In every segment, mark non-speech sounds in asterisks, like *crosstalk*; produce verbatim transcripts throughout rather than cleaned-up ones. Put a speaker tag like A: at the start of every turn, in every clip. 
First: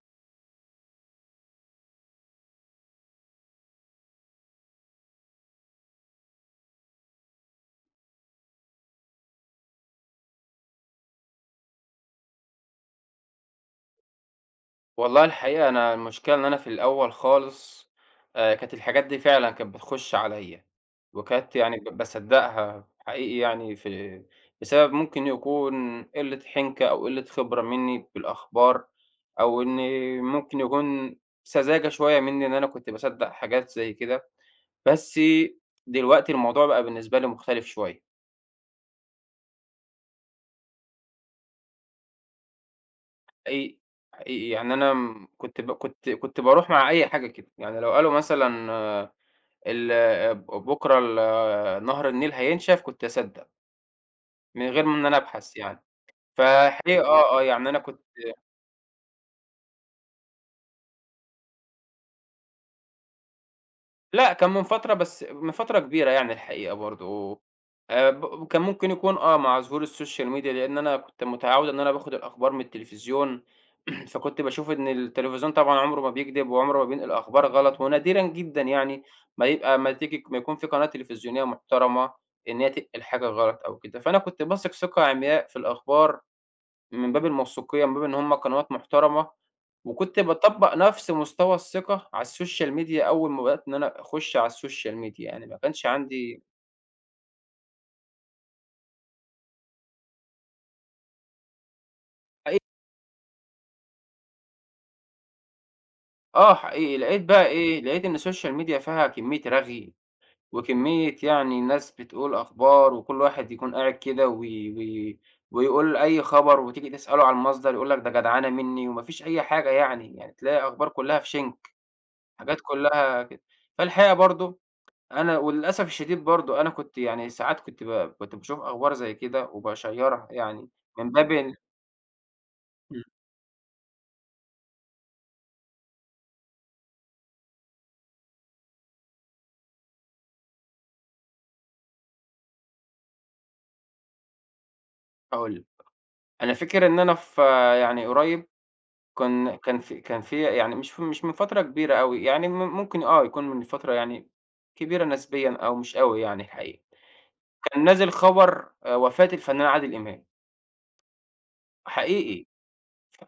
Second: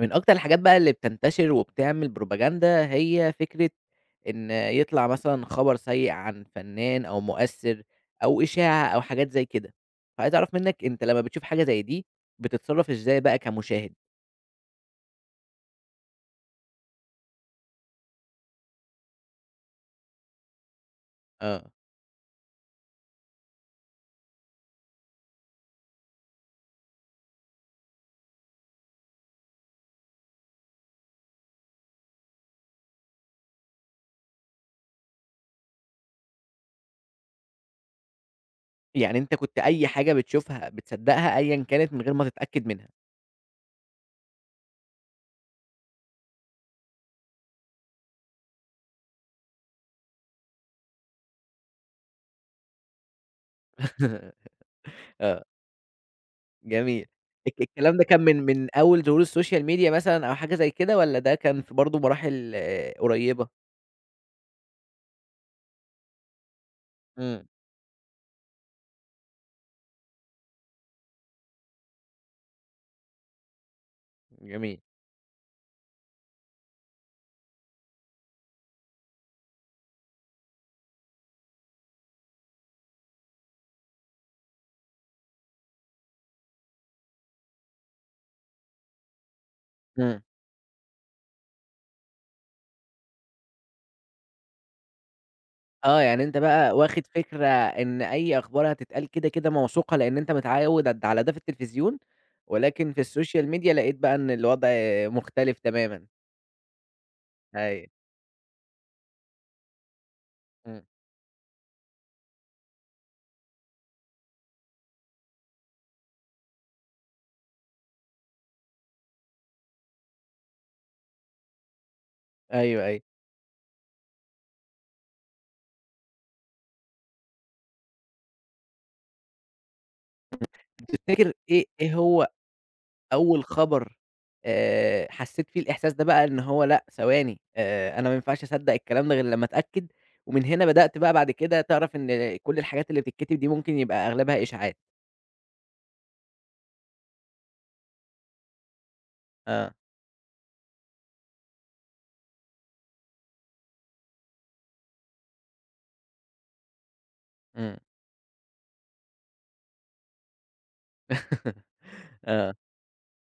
A: من أكتر الحاجات بقى اللي بتنتشر وبتعمل بروباجندا هي فكرة إن يطلع مثلًا خبر سيء عن فنان أو مؤثّر أو إشاعة أو حاجات زي كده، فعايز أعرف منّك أنت لمّا بتشوف حاجة زي دي بتتصرّف إزاي بقى كمشاهد؟
B: والله الحقيقة أنا المشكلة إن أنا في الأول خالص آآ، كانت الحاجات دي فعلًا كانت بتخُش عليّا، وكانت
A: آه.
B: يعني ب باصدّقها حقيقي، يعني في بسبب ممكن يكون قِلّة حِنكة أو قِلّة خبرة منّي بالأخبار، أو إن ممكن يكون سذاجة شوية منّي إن أنا كنت باصدّق حاجات زي كده، بس دلوقتي الموضوع بقى بالنسبة لي مختلف شوية.
A: يعني أنت كنت أي حاجة بتشوفها بتصدّقها أيًا كانت من غير ما تتأكد منها.
B: حقيقي، حقيقي، يعني أنا م كنت ب كنت كنت باروح مع أي حاجة كده. يعني لو قالوا مثلًا ال بكرة ال نهر النيل هينشف، كنت أصدّق من غير ما إن أنا
A: آه،
B: أبحث يعني. فالحقيقة
A: جميل.
B: آه، آه،
A: الك
B: يعني أنا
A: الكلام
B: كنت
A: ده كان من من أول ظهور السوشيال ميديا مثلًا أو حاجة زي كده والّا ده كان في برضه مراحل آه، قريّبة؟
B: لأ، كان من فترة، بس من فترة كبيرة يعني الحقيقة برضه.
A: إمم،
B: آآ، ب كان ممكن يكون آه، مع ظهور الSocial Media، لأن أنا كنت متعوّد إن أنا باخد الأخبار من التلفزيون. *clears throat* فكنت باشوف
A: جميل.
B: إن التلفزيون طبعًا عمره ما بيكدب وعمره ما بينقل أخبار غلط، ونادرًا جدًا يعني ما يبقى ما تيجي ما يكون في قناة تلفزيونية محترمة إن هي تنقل حاجة غلط أو كده. فأنا كنت باثق ثقة عمياء في الأخبار، من باب الموثوقية، من باب إن هم قنوات محترمة. وكنت
A: إمم،
B: باطبّق نفس مستوى الثقة على السوشيال ميديا أول ما بدأت إن أنا أخُش على السوشيال ميديا، يعني ما كانش
A: آه، يعني أنت
B: عندي
A: بقى واخد فكرة إن أي أخبار هتتقال كده، كده موثوقة، لإن أنت متعوّد د على ده في التلفزيون،
B: حقيقي.
A: ولكن في السوشيال ميديا لقيت بقى إن الوضع مختلف تمامًا.
B: آه حقيقي، لقيت بقى إيه،
A: أيوه،
B: لقيت إن السوشيال ميديا فيها كمية رغي،
A: إمم،
B: وكمية يعني ناس بتقول أخبار، وكل واحد يكون قاعد كده وي وي ويقول أي خبر، وتيجي تسأله على المصدر يقول لك ده جدعنة منّي، وما فيش أي حاجة يعني. يعني تلاقي أخبار كلّها في شِنك، حاجات
A: أيوه، أيوه.
B: كلّها كده. فالحقيقة برضه أنا وللأسف الشديد برضه أنا كنت يعني ساعات كنت ب كنت باشوف أخبار زي كده وباشيّرها، يعني من باب
A: تفتكر
B: ال
A: إيه إيه هو
B: إمم،
A: أول خبر آآ، حسّيت فيه الإحساس ده بقى إن هو لأ، ثواني آآ، أنا ما ينفعش أصدّق الكلام ده غير لمّا أتأكد، ومن هنا بدأت بقى بعد كده تعرف إن كل الحاجات اللي بتتكتب دي ممكن يبقى أغلبها إشاعات؟
B: هاقول لك. أنا فاكر إن أنا في يعني قريب كان
A: آه،
B: كان في كان في يعني مش في مش من فترة كبيرة أوي، يعني م ممكن آه، يكون من فترة يعني كبيرة نسبيًا أو مش أوي يعني الحقيقة.
A: إمم،
B: كان نازل خبر آآ وفاة الفنان عادل إمام،
A: *laughs*
B: حقيقي.
A: آه،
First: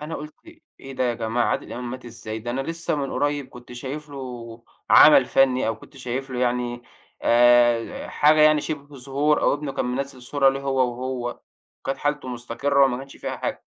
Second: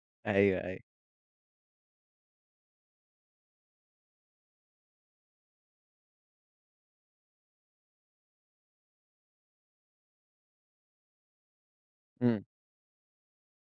B: أنا قُلت
A: أيوه، أيوه،
B: إيه ده يا جماعة، عادل إمام مات إزاي؟ ده أنا لسه من قريب كنت شايف له عمل فني، أو كنت شايف له يعني آآ حاجة يعني شِبه ظهور، أو ابنه كان منزّل صورة ليه هو وهو، وكانت حالته
A: إمم،
B: مستقرة وما كانش فيها حاجة.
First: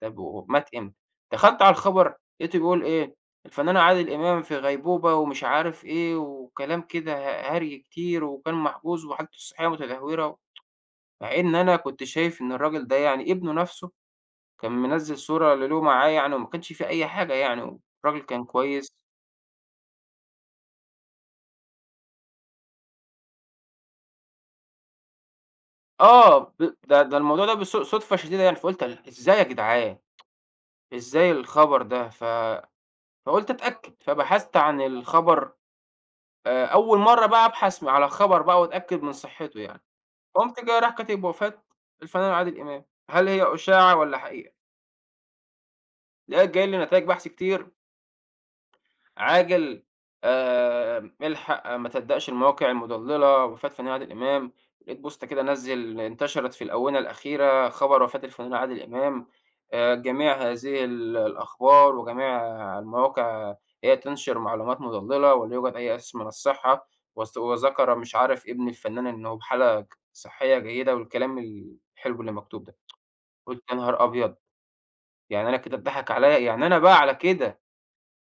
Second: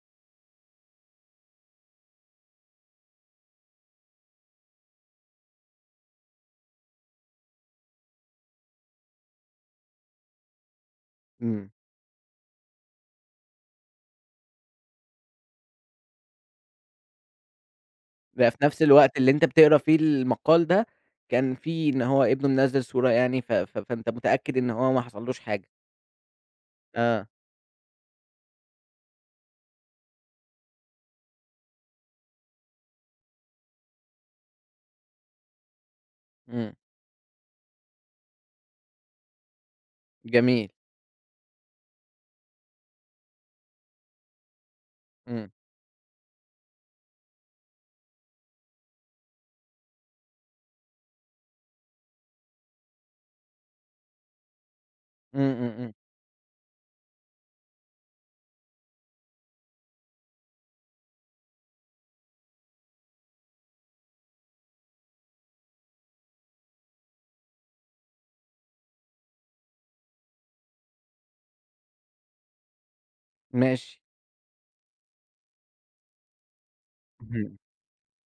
B: طب ومات إمتى؟ دخلت على الخبر لقيته بيقول إيه، الفنان عادل إمام في غيبوبة ومش عارف إيه وكلام كده، ه هري كتير وكان محجوز وحالته الصحية متدهورة، مع إن
A: إمم.
B: أنا كنت شايف إن الراجل ده يعني ابنه نَفْسه كان منزّل صورة لإله معاه يعني، وما كانش في أي حاجة يعني، والراجل كان
A: بقى في نفس
B: كويس.
A: الوقت اللي أنت بتقرا فيه المقال ده، كان في إن هو ابنه منزّل صورة يعني ف ف فأنت متأكد إن هو ما حصلوش حاجة.
B: آه، ب ده ده
A: آه،
B: الموضوع ده بالص صُدفة شديدة يعني، فقُلت ال إزاي يا جدعان، إزاي الخبر ده؟ ف فقُلت أتأكد، فبحثت عن الخبر، آآ،
A: إمم،
B: أول مرّة بقى أبحث على خبر بقى وأتأكد من صحته يعني. قُمت
A: جميل،
B: جاي رايح كاتب وفاة الفنان عادل إمام، هل هي أشاعة والّا حقيقة؟
A: إمم،
B: لقيت جاي لي نتايج بحث كتير. عاجل، آآ، الحق ما تصدقش المواقع المضللة، وفاة فنان عادل إمام. لقيت بوستة كده
A: إمم، إمم، إمم،
B: نزّل انتشرت في الآونة الأخيرة خبر وفاة الفنان عادل إمام، آآ، جميع هذه ال الأخبار وجميع المواقع هي تنشر معلومات مضللة ولا يوجد أي أساس من الصحة، وس وذكر مش عارف ابن الفنان إنه بحالة صحية جيدة والكلام الحلو اللي مكتوب ده. قُلت يا
A: ماشي.
B: نهار أبيض! يعني أنا كده اتضحك عليَّ، يعني أنا بقى على
A: اهم،
B: كده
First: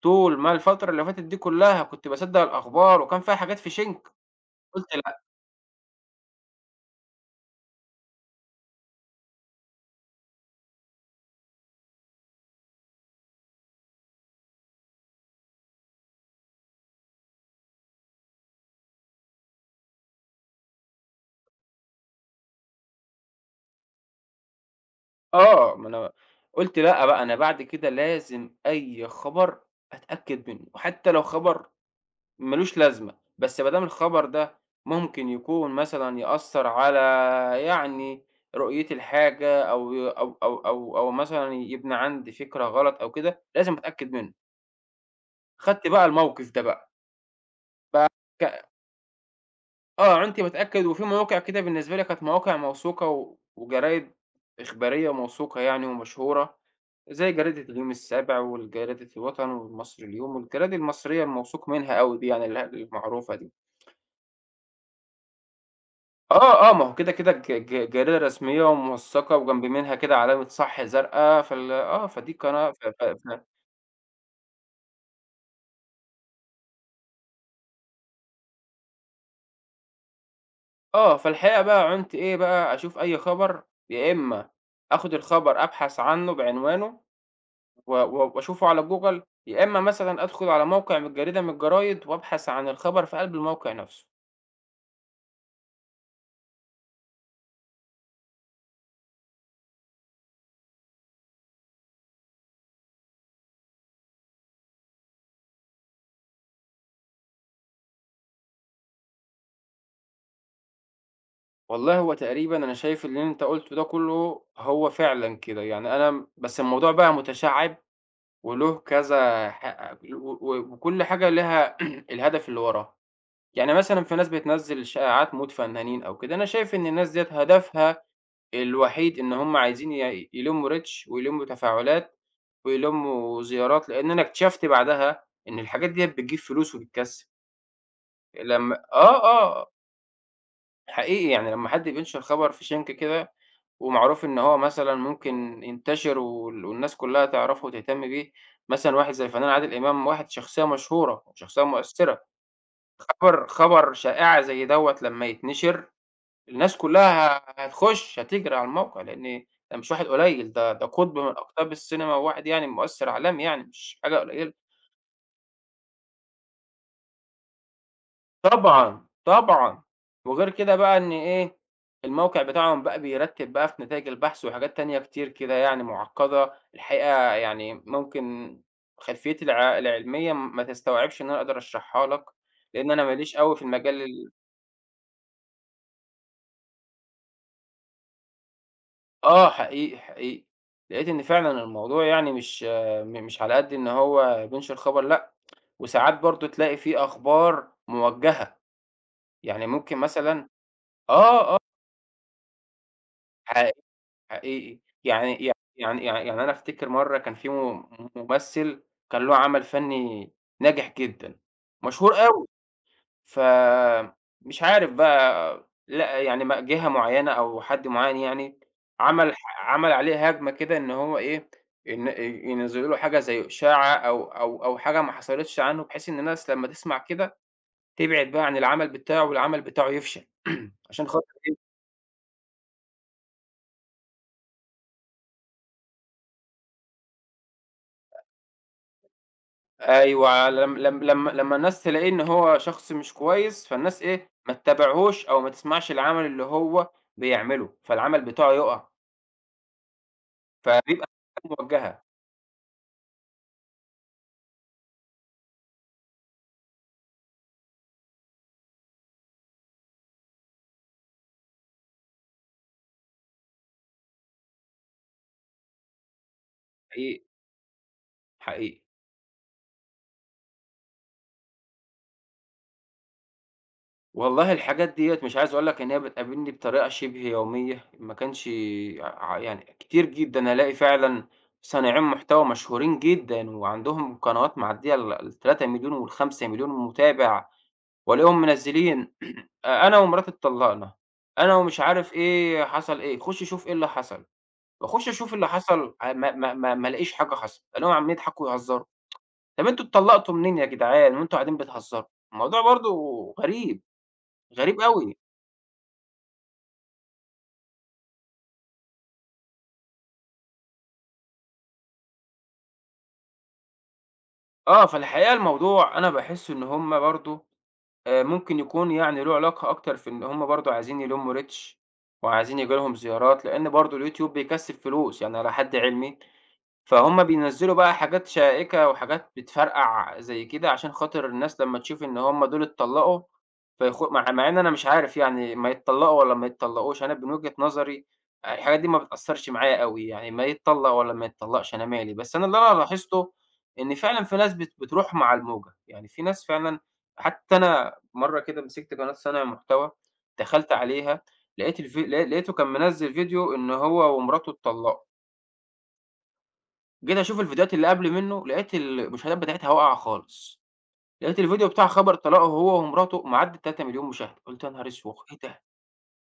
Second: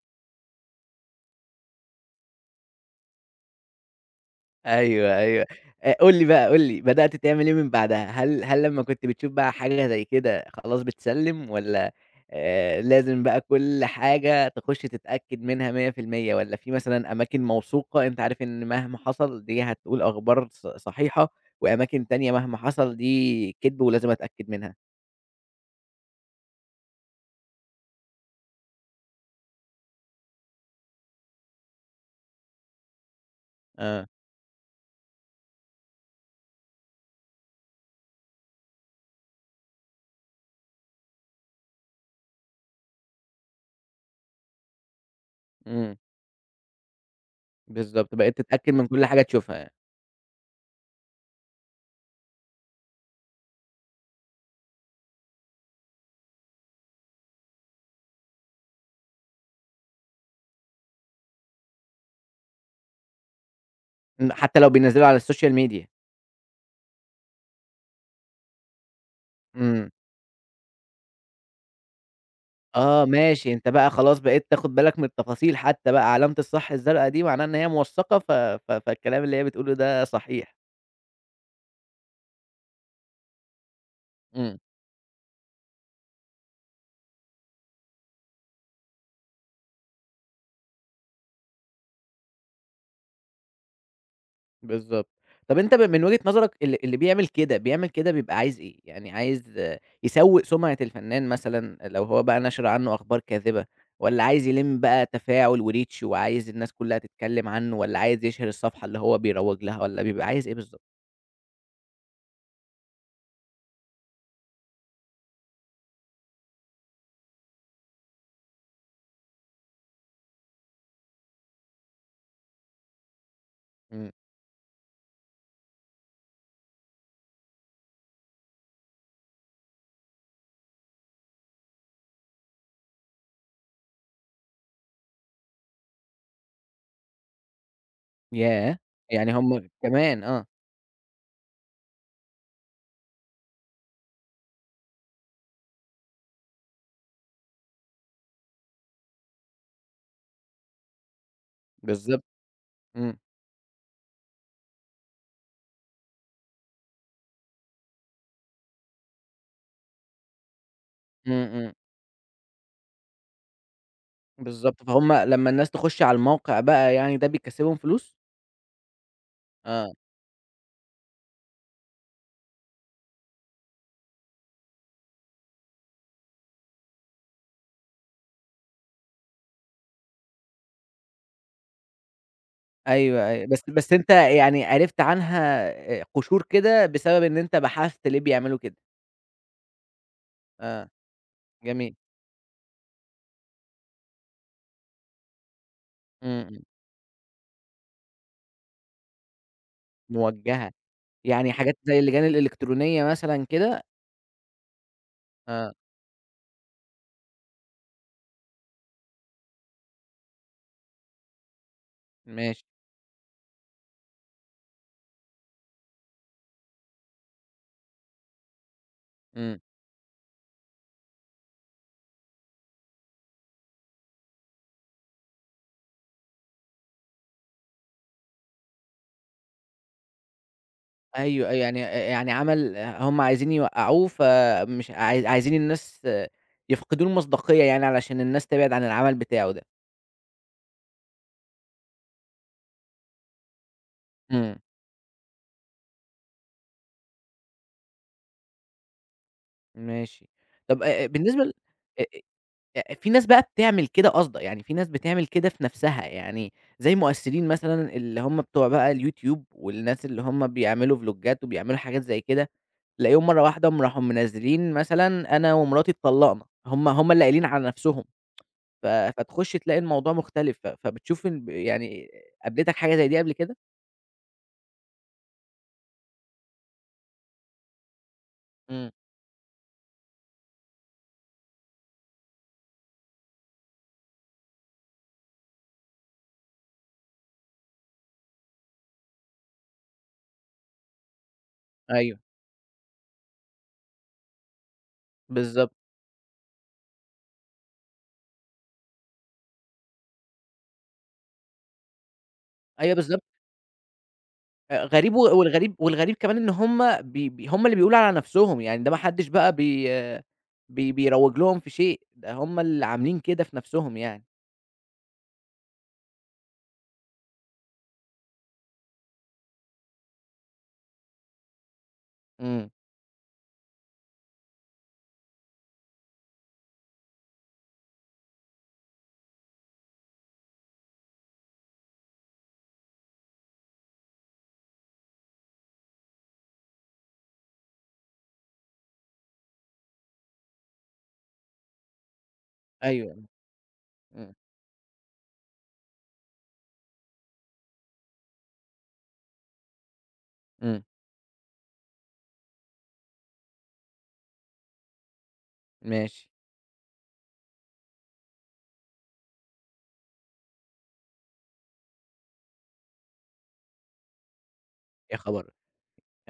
B: طول ما الفترة اللي فاتت دي كلّها كنت باصدّق الأخبار وكان فيها حاجات في شِنك.
A: *laughs*
B: قُلت
A: أيوه،
B: لأ.
A: أيوه. آآ قُل لي بقى، قُل لي بدأت تعمل إيه من بعدها؟ هل هل لمّا كنت بتشوف بقى حاجة زي كده خلاص بتسلِّم والّا آآ لازم بقى كل حاجة تخُش تتأكد منها مية في المية والّا في مثلًا أماكن موثوقة أنت عارف إن مهما حصل دي هتقول أخبار ص صحيحة، وأماكن تانية مهما حصل دي كدب ولازم أتأكد منها.
B: آه، ما أنا قُلت لأ بقى، أنا بعد كده لازم أي خبر أتأكد منّه، وحتى لو خبر ما لوش لازمة، بس ما دام
A: آه.
B: الخبر ده ممكن يكون مثلًا يأثّر على يعني رؤيتي لحاجة، أو ي أو أو أو أو مثلًا يبنى عندي فكرة غلط أو كده، لازم أتأكد منّه. خدت
A: إمم،
B: بقى الموقف ده بقى.
A: بالضبط، بقيت
B: ك
A: تتأكد من *unintelligible* كل حاجة تشوفها يعني،
B: آه، أنتِ باتأكد، وفي مواقع كده بالنسبة لي كانت مواقع موثوقة و وجرايد إخبارية موثوقة يعني ومشهورة، زي جريدة اليوم السابع والجريدة الوطن والمصري اليوم والجرايد المصرية الموثوق منها أوي دي، يعني ال المعروفة دي.
A: إمم، حتى لو بينزّلوا على السوشيال ميديا.
B: آه، آه، ما هو كده، كده ج ج جريدة رسمية وموثقة وجنب
A: إمم.
B: منها كده علامة صح زرقا، فال آه، فدي قناة ف ف
A: آه
B: ف
A: ماشي، أنت بقى خلاص بقيت تاخد بالك من التفاصيل حتى بقى علامة الصح الزرقا دي معناها إن هي موثّقة ف ف فالكلام اللي هي بتقوله ده صحيح.
B: آه، فالحقيقة بقى عُنت إيه، بقى أشوف أي خبر، يا إما
A: إمم.
B: آخد الخبر أبحث عنه بعنوانه و و وأشوفه على جوجل، يا إمّا مثلًا أدخل على موقع من جريدة من الجرايد وأبحث عن الخبر في قلب الموقع نفسه.
A: بالضبط. طَب أنت ب من وجهة نظرك ال اللي بيعمل كده، بيعمل كده بيبقى عايز إيه؟ يعني عايز آه، يسوّق سمعة الفنان مثلًا لو هو بقى نشر عنه أخبار كاذبة، والّا عايز يلِم بقى تفاعل وreach وعايز الناس كلّها تتكلّم عنه، والّا عايز يشهر الصفحة اللي هو بيروّج لها، والّا بيبقى عايز إيه بالضبط؟
B: والله هو تقريبًا أنا شايف اللي أنت قُلته ده كلّه هو فعلًا كده. يعني أنا م بس الموضوع بقى متشعّب وله كذا ح و و وكل حاجة ليها *clears throat* الهدف اللي وراها. يعني مثلًا
A: إمم.
B: في ناس بتنزّل شائعات موت فنانين أو كده، أنا شايف إن الناس ديّة هدفها الوحيد إن هم عايزين ي يلمّوا reach ويلمّوا تفاعلات ويلمّوا زيارات، لإن أنا اكتشفت بعدها إن الحاجات ديّة بتجيب فلوس وبتكسب.
A: ياه!
B: لمّا آه،
A: يعني هم
B: آه،
A: كمان آه،
B: حقيقي، يعني لمّا حد بينشر خبر في شِنْك كده ومعروف إن هو مثلًا ممكن ينتشر وال والناس كلّها تعرفه وتهتم بيه، مثلًا واحد زي الفنان عادل إمام، واحد شخصية مشهورة وشخصية مؤثرة،
A: بالضبط. إمم.
B: خبر خبر شائِعة زي دوّة لمّا يتنشر الناس كلّها هتخش، هتجري على الموقع، لإن ده مش واحد قليل، ده ده قطب من
A: إمم،
B: أقطاب
A: إمم.
B: السينما وواحد يعني مؤثر عالمي، يعني مش حاجة قليلة.
A: بالضبط. فهُم لمّا الناس تخُش على الموقع بقى يعني ده بيكسّبهم فلوس؟
B: طبعًا، طبعًا.
A: آه.
B: وغير كده بقى إن إيه، الموقع بتاعهم بقى بيرتّب بقى في نتايج البحث وحاجات تانية كتير كده، يعني معقّدة، الحقيقة، يعني ممكن خلفيتي الع العلمية ما تستوعبش إن أنا أقدر أشرحها لك، لإن أنا ما
A: أيوه،
B: ليش
A: أيوه.
B: أوي في
A: بس بس
B: المجال
A: أنت
B: ال
A: يعني عرفت عنها آآ قشور كده بسبب إن أنت بحثت ليه بيعملوا كده.
B: آه حقيقي، حقيقي.
A: آه،
B: لقيت إن فعلًا
A: جميل.
B: الموضوع يعني مش م مش على قد إن هو بينشر خبر لأ، وساعات برضه
A: إمم، إمم.
B: تلاقي في أخبار موجّهة، يعني ممكن مثلًا
A: موجهة. يعني
B: آه، آه،
A: حاجات زي اللجان الإلكترونية مثلًا
B: حقيقية.
A: كده؟
B: حقيقي. يعني يع
A: آه،
B: يعني يع يعني أنا أفتكر مرّة كان في م ممثل كان له عمل فنّي ناجح جدًا، مشهور أوي،
A: ماشي.
B: فمش عارف بقى لأ يعني ما جهة معيّنة أو حد معيّن، يعني عمل
A: إمم.
B: ح عمل عليه هجمة كده، إن هو إيه، إن آآ ينزّلوا له حاجة زي إشاعة أو أو أو حاجة ما حصلتش عنّه، بحيث إن الناس لمّا تسمع كده تبعد بقى عن العمل بتاعه والعمل بتاعه يفشل *clears throat* عشان خاطر
A: أيوه،
B: إيه.
A: أيوه. يعني آآ يعني عمل هم عايزين يوقّعوه فمش عاي عايزين الناس يفقدوا له المصداقية يعني علشان الناس تبعد عن العمل بتاعه ده.
B: أيوه، لم لم لمّا لمّا الناس تلاقيه إن هو شخص مش كويس، فالناس إيه، ما
A: إمم،
B: تتابعهوش أو ما تسمعش العمل اللي هو بيعمله، فالعمل بتاعه يُقع،
A: ماشي. طب آآ
B: فبيبقى
A: بالنسبة ل
B: موجهة.
A: أ أ في ناس بقى بتعمل كده قاصدة، يعني في ناس بتعمل كده في نَفْسها، يعني زي مؤثرين مثلًا اللي هم بتوع بقى الYouTube والناس اللي هم بيعملوا فلوجات وبيعملوا حاجات زي كده، تلاقيهم مرّة واحدة قاموا راحوا منزّلين مثلًا أنا ومراتي اتطلّقنا، هم هم اللي
B: حقيقي،
A: قايلين على نَفْسهم،
B: حقيقي.
A: ف فتخُش تلاقي الموضوع مختلف، ف فبتشوف إن ب يعني قابلتك حاجة زي دي قبل كده؟
B: والله الحاجات ديّة مش عايز أقول لك إن هي بتقابلني بطريقة شبه يومية، ما كانش
A: إمم،
B: ع يعني كتير جدًا ألاقي فعلًا صانعين محتوى مشهورين جدًا وعندهم قنوات معدية ال ال3.000.000 وال5.000.000 متابع. وألاقيهم منزّلين *clears throat* أنا ومراتي اتطلّقنا، أنا ومش عارف
A: أيوه،
B: إيه حصل إيه، خُش شوف إيه اللي حصل، باخُش أشوف اللي
A: بالضبط،
B: حصل ع ما ما ما ما ألاقيش حاجة حصلت، ألاقيهم عمّالين يضحكوا ويهزّروا. طَب أنتم اتطلّقتوا منين يا جدعان وأنتم قاعدين بتهزّروا؟ الموضوع برضه
A: أيوه بالضبط.
B: غريب، غريب
A: آآ
B: أوي.
A: غريب و والغريب والغريب كمان إن هُم بي بي هُم اللي بيقولوا على نَفْسهم، يعني ده ما حدّش بقى بي آه، بي بيروّج لهم في شيء، ده هُم اللي عاملين كده في نَفْسهم يعني.
B: آه، فالحقيقة الموضوع أنا باحس إن هم برضه آآ ممكن يكون يعني له علاقة أكتر في إن هم برضه عايزين يلمّوا reach وعايزين
A: إمم،
B: ييجي لهم زيارات، لإن برضه اليوتيوب بيكسّب فلوس، يعني على حد علمي. فهُم بينزّلوا بقى حاجات شائكة وحاجات بتفرقع زي كده، عشان خاطر الناس لمّا تشوف إن هُم دول اتطلّقوا فيخو مع مع إن أنا مش عارف يعني، ما يتطلّقوا والّا ما يتطلّقوش، أنا من وجهة نظري آآ الحاجات دي ما بتأثّرش معايا أوي، يعني ما يتطلّق والّا ما يتطلّقش أنا مالي. بس أنا اللي أنا
A: أيوه،
B: لاحظته إن فعلًا
A: إمم،
B: في ناس بت بتروح مع الموجة، يعني في ناس فعلًا حتى أنا مرّة كده مسكت قناة صانع محتوى دخلت
A: إمم،
B: عليها، لقيت الفي ل لقيته كان منزّل فيديو إن هو ومراته اتطلّقوا.
A: ماشي،
B: جيت أشوف الفيديوهات اللي قبل منه، لقيت المشاهدات بتاعتها واقعة خالص، لقيت الفيديو بتاع خبر طلاقه هو ومراته معدّي ال3.000.000 مشاهدة. قُلت يا نهار
A: يا
B: أسوخ! إيه
A: خبر!
B: ده؟!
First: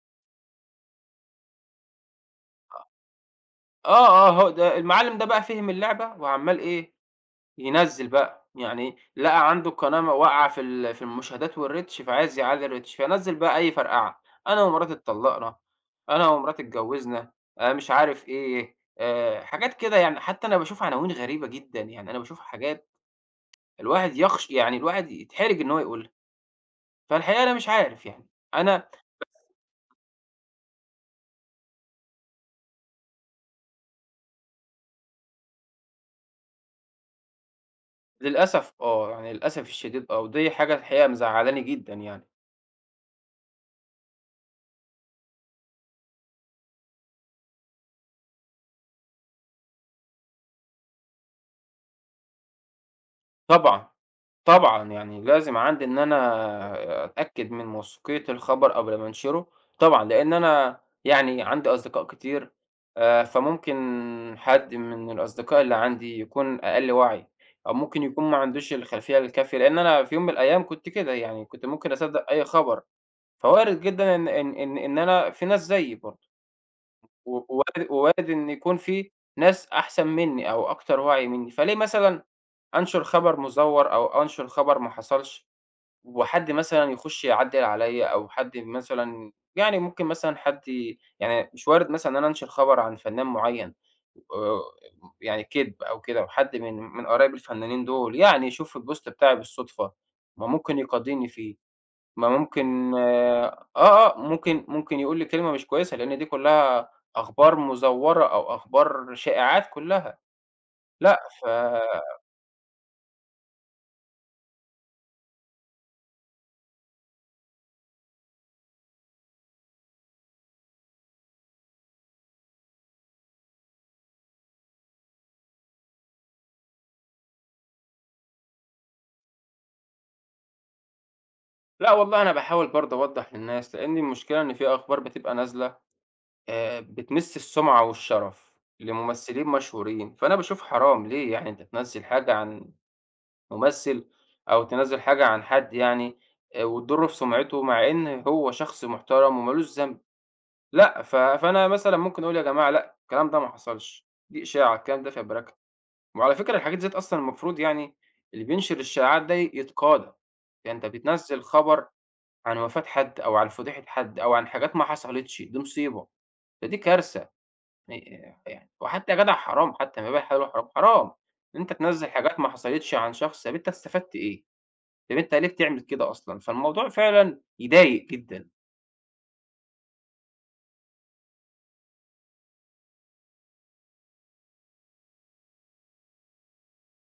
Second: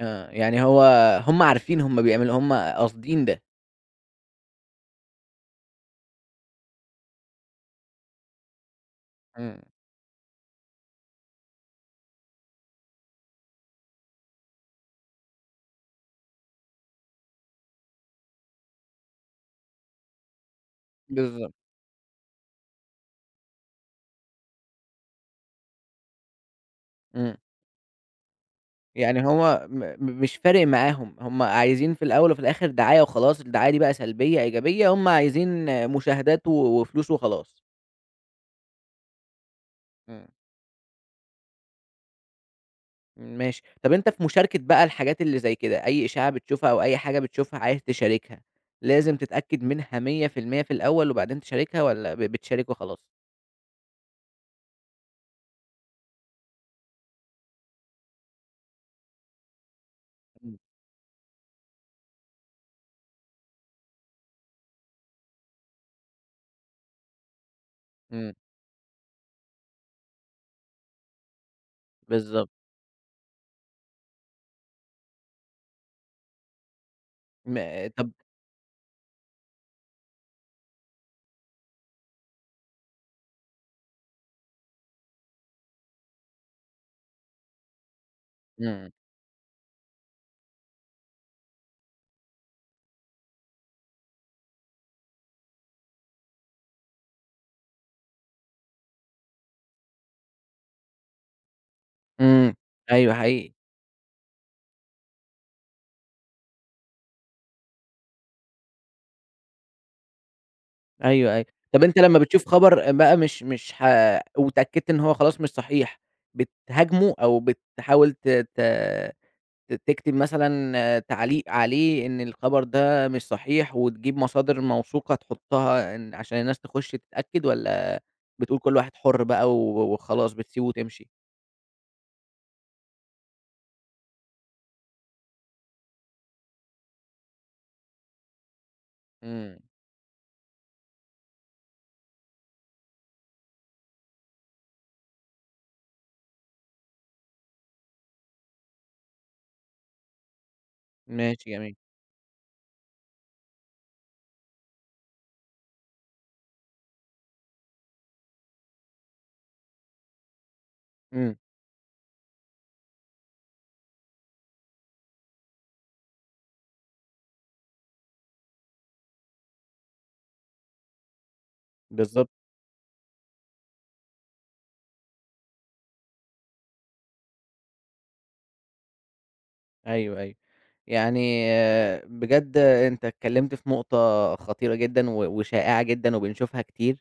A: آه، يعني هو هُم عارفين هُم بيعملوا هُم قاصدين ده.
B: آه، آه، هو ده المعلم ده بقى فِهِم اللعبة وعمّال إيه، ينزّل بقى، يعني لقى
A: إمم،
B: عنده القناة م واقعة في ال في المشاهدات والreach، فعايز يعلّي الreach، فنزّل بقى أي فرقعة. أنا ومراتي اتطلّقنا، أنا ومراتي اتجوّزنا، آآ مش عارف إيه، آآ حاجات كده يعني. حتّى أنا باشوف عناوين غريبة
A: بالضبط،
B: جدًا، يعني أنا باشوف حاجات الواحد يخش يعني الواحد يتحرج إن هو يقولها.
A: إمم،
B: فالحقيقة أنا مش عارف يعني، أنا
A: يعني هو م م مش فارق معاهم، هُم عايزين في الأول وفي الآخر دعاية وخلاص، الدعاية دي بقى سلبية، إيجابية، هُم عايزين مشاهدات و وفلوس وخلاص.
B: للأسف آه، يعني للأسف الشديد آه،
A: إمم.
B: ودي حاجة الحقيقة مزعلاني جدًا يعني.
A: ماشي. طب أنت في مشاركة بقى الحاجات اللي زي كده، أي إشاعة بتشوفها أو أي حاجة بتشوفها عايز تشاركها، لازم تتأكد منها مية في المية في الأول وبعدين تشاركها والّا ب بتشارك وخلاص؟
B: طبعًا، طبعًا، يعني لازم عندي إن أنا أتأكد من موثوقية الخبر قبل ما أنشره، طبعًا، لأن
A: إمم،
B: أنا يعني عندي أصدقاء كتير، آآ، فممكن حد من الأصدقاء اللي عندي يكون أقل وعي، أو ممكن يكون
A: إمم،
B: ما عندوش الخلفية الكافية، لأن أنا في يوم من الأيام كنت كده يعني، كنت ممكن أصدق أي
A: بالضبط.
B: خبر. فوارد جدًا إن إن إن إن أنا في ناس زيي برضه. و
A: م
B: وارد
A: طب
B: وارد إن يكون في ناس أحسن منّي أو أكتر وعي منّي، فليه مثلًا أنشر خبر مزور أو أنشر خبر ما حصلش، وحد مثلًا يخش يعدّل عليَّ، أو حد
A: إمم،
B: مثلًا يعني ممكن مثلًا حد ي يعني مش وارد مثلًا إن أنا أنشر خبر عن فنان معيّن، آآ، يعني كدب أو كده، وحد من من قرايب الفنانين دول يعني يشوف البوست بتاعي بالصدفة، ما ممكن يقاضيني فيه. ما
A: إمم،
B: ممكن
A: أيوه حقيقي،
B: آه، آه، ممكن ممكن يقول لي كلمة مش كويسة، لإن دي كلّها أخبار مزوّرة أو أخبار شائعات كلّها. لأ.
A: أيوه،
B: ف
A: أيوه. طب أنت لمّا بتشوف خبر بقى مش مش ح واتأكدت إن هو خلاص مش صحيح، بتهاجمه أو بتحاول ت ت ت تكتب مثلًا تعليق عليه إن الخبر ده مش صحيح، وتجيب مصادر موثوقة تحطها إن عشان الناس تخش تتأكد، والّا بتقول كل واحد حُر بقى و وخلاص بتسيبه وتمشي؟
B: لأ والله أنا باحاول برضه أوضّح للناس، لإن المشكلة إن في أخبار بتبقى نازلة، آآ، بتمِس السُمعة والشرف لممثلين
A: إمم،
B: مشهورين، فأنا باشوف حرام ليه يعني أنت تنزّل حاجة عن ممثل أو تنزّل حاجة عن حد، يعني آآ، وتضُر في سُمعته مع إن هو شخص محترم وما لوش ذنب. لأ، ف
A: ماشي
B: فأنا
A: جميل،
B: مثلًا ممكن أقول يا جماعة لأ، الكلام ده ما حصلش، دي إشاعة، الكلام ده فبركة. وعلى فكرة الحاجات ديّة أصلًا المفروض يعني اللي بينشر الشائعات ده يتقاضى، يعني أنت
A: إمم،
B: بتنزّل خبر عن وفاة حد أو عن فضيحة حد أو عن حاجات ما حصلتش، دي مصيبة، فدي كارثة، يعني يعني وحتى يا جدع حرام، حتى ما بين الحلال والحرام، حرام إن أنت تنزّل
A: بالضبط،
B: حاجات ما حصلتش عن شخص. طب أنت استفدت إيه؟ طب أنت ليه بتعمل كده أصلًا؟ فالموضوع فعلًا يضايق جدًا.
A: أيوه، أيوه، يعني آه، بجد أنت اتكلمت في نقطة خطيرة جدًا و وشائعة جدًا وبنشوفها كتير.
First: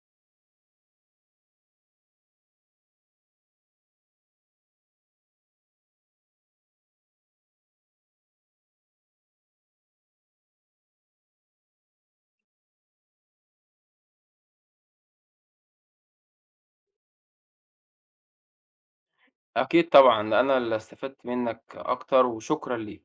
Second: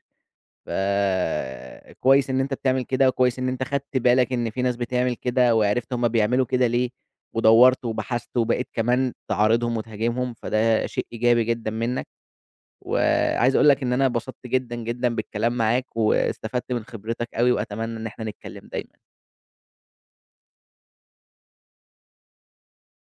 A: فكويس إن أنت بتعمل كده، وكويس إن أنت خدت بالك إن في ناس بتعمل كده، وعرفت هُم بيعملوا كده ليه، ودوّرت وبحثت، وبقيت كمان تعارضهم وتهاجمهم، فده شيء إيجابي جدًا منك، وعايز أقول لك إن أنا اتبسطت جدًا، جدًا بالكلام معاك، واستفدت من خبرتك أوي، وأتمنى إن إحنا نتكلم دايمًا.
B: أكيد طبعًا، أنا اللي استفدت منّك أكتر وشكرًا ليك.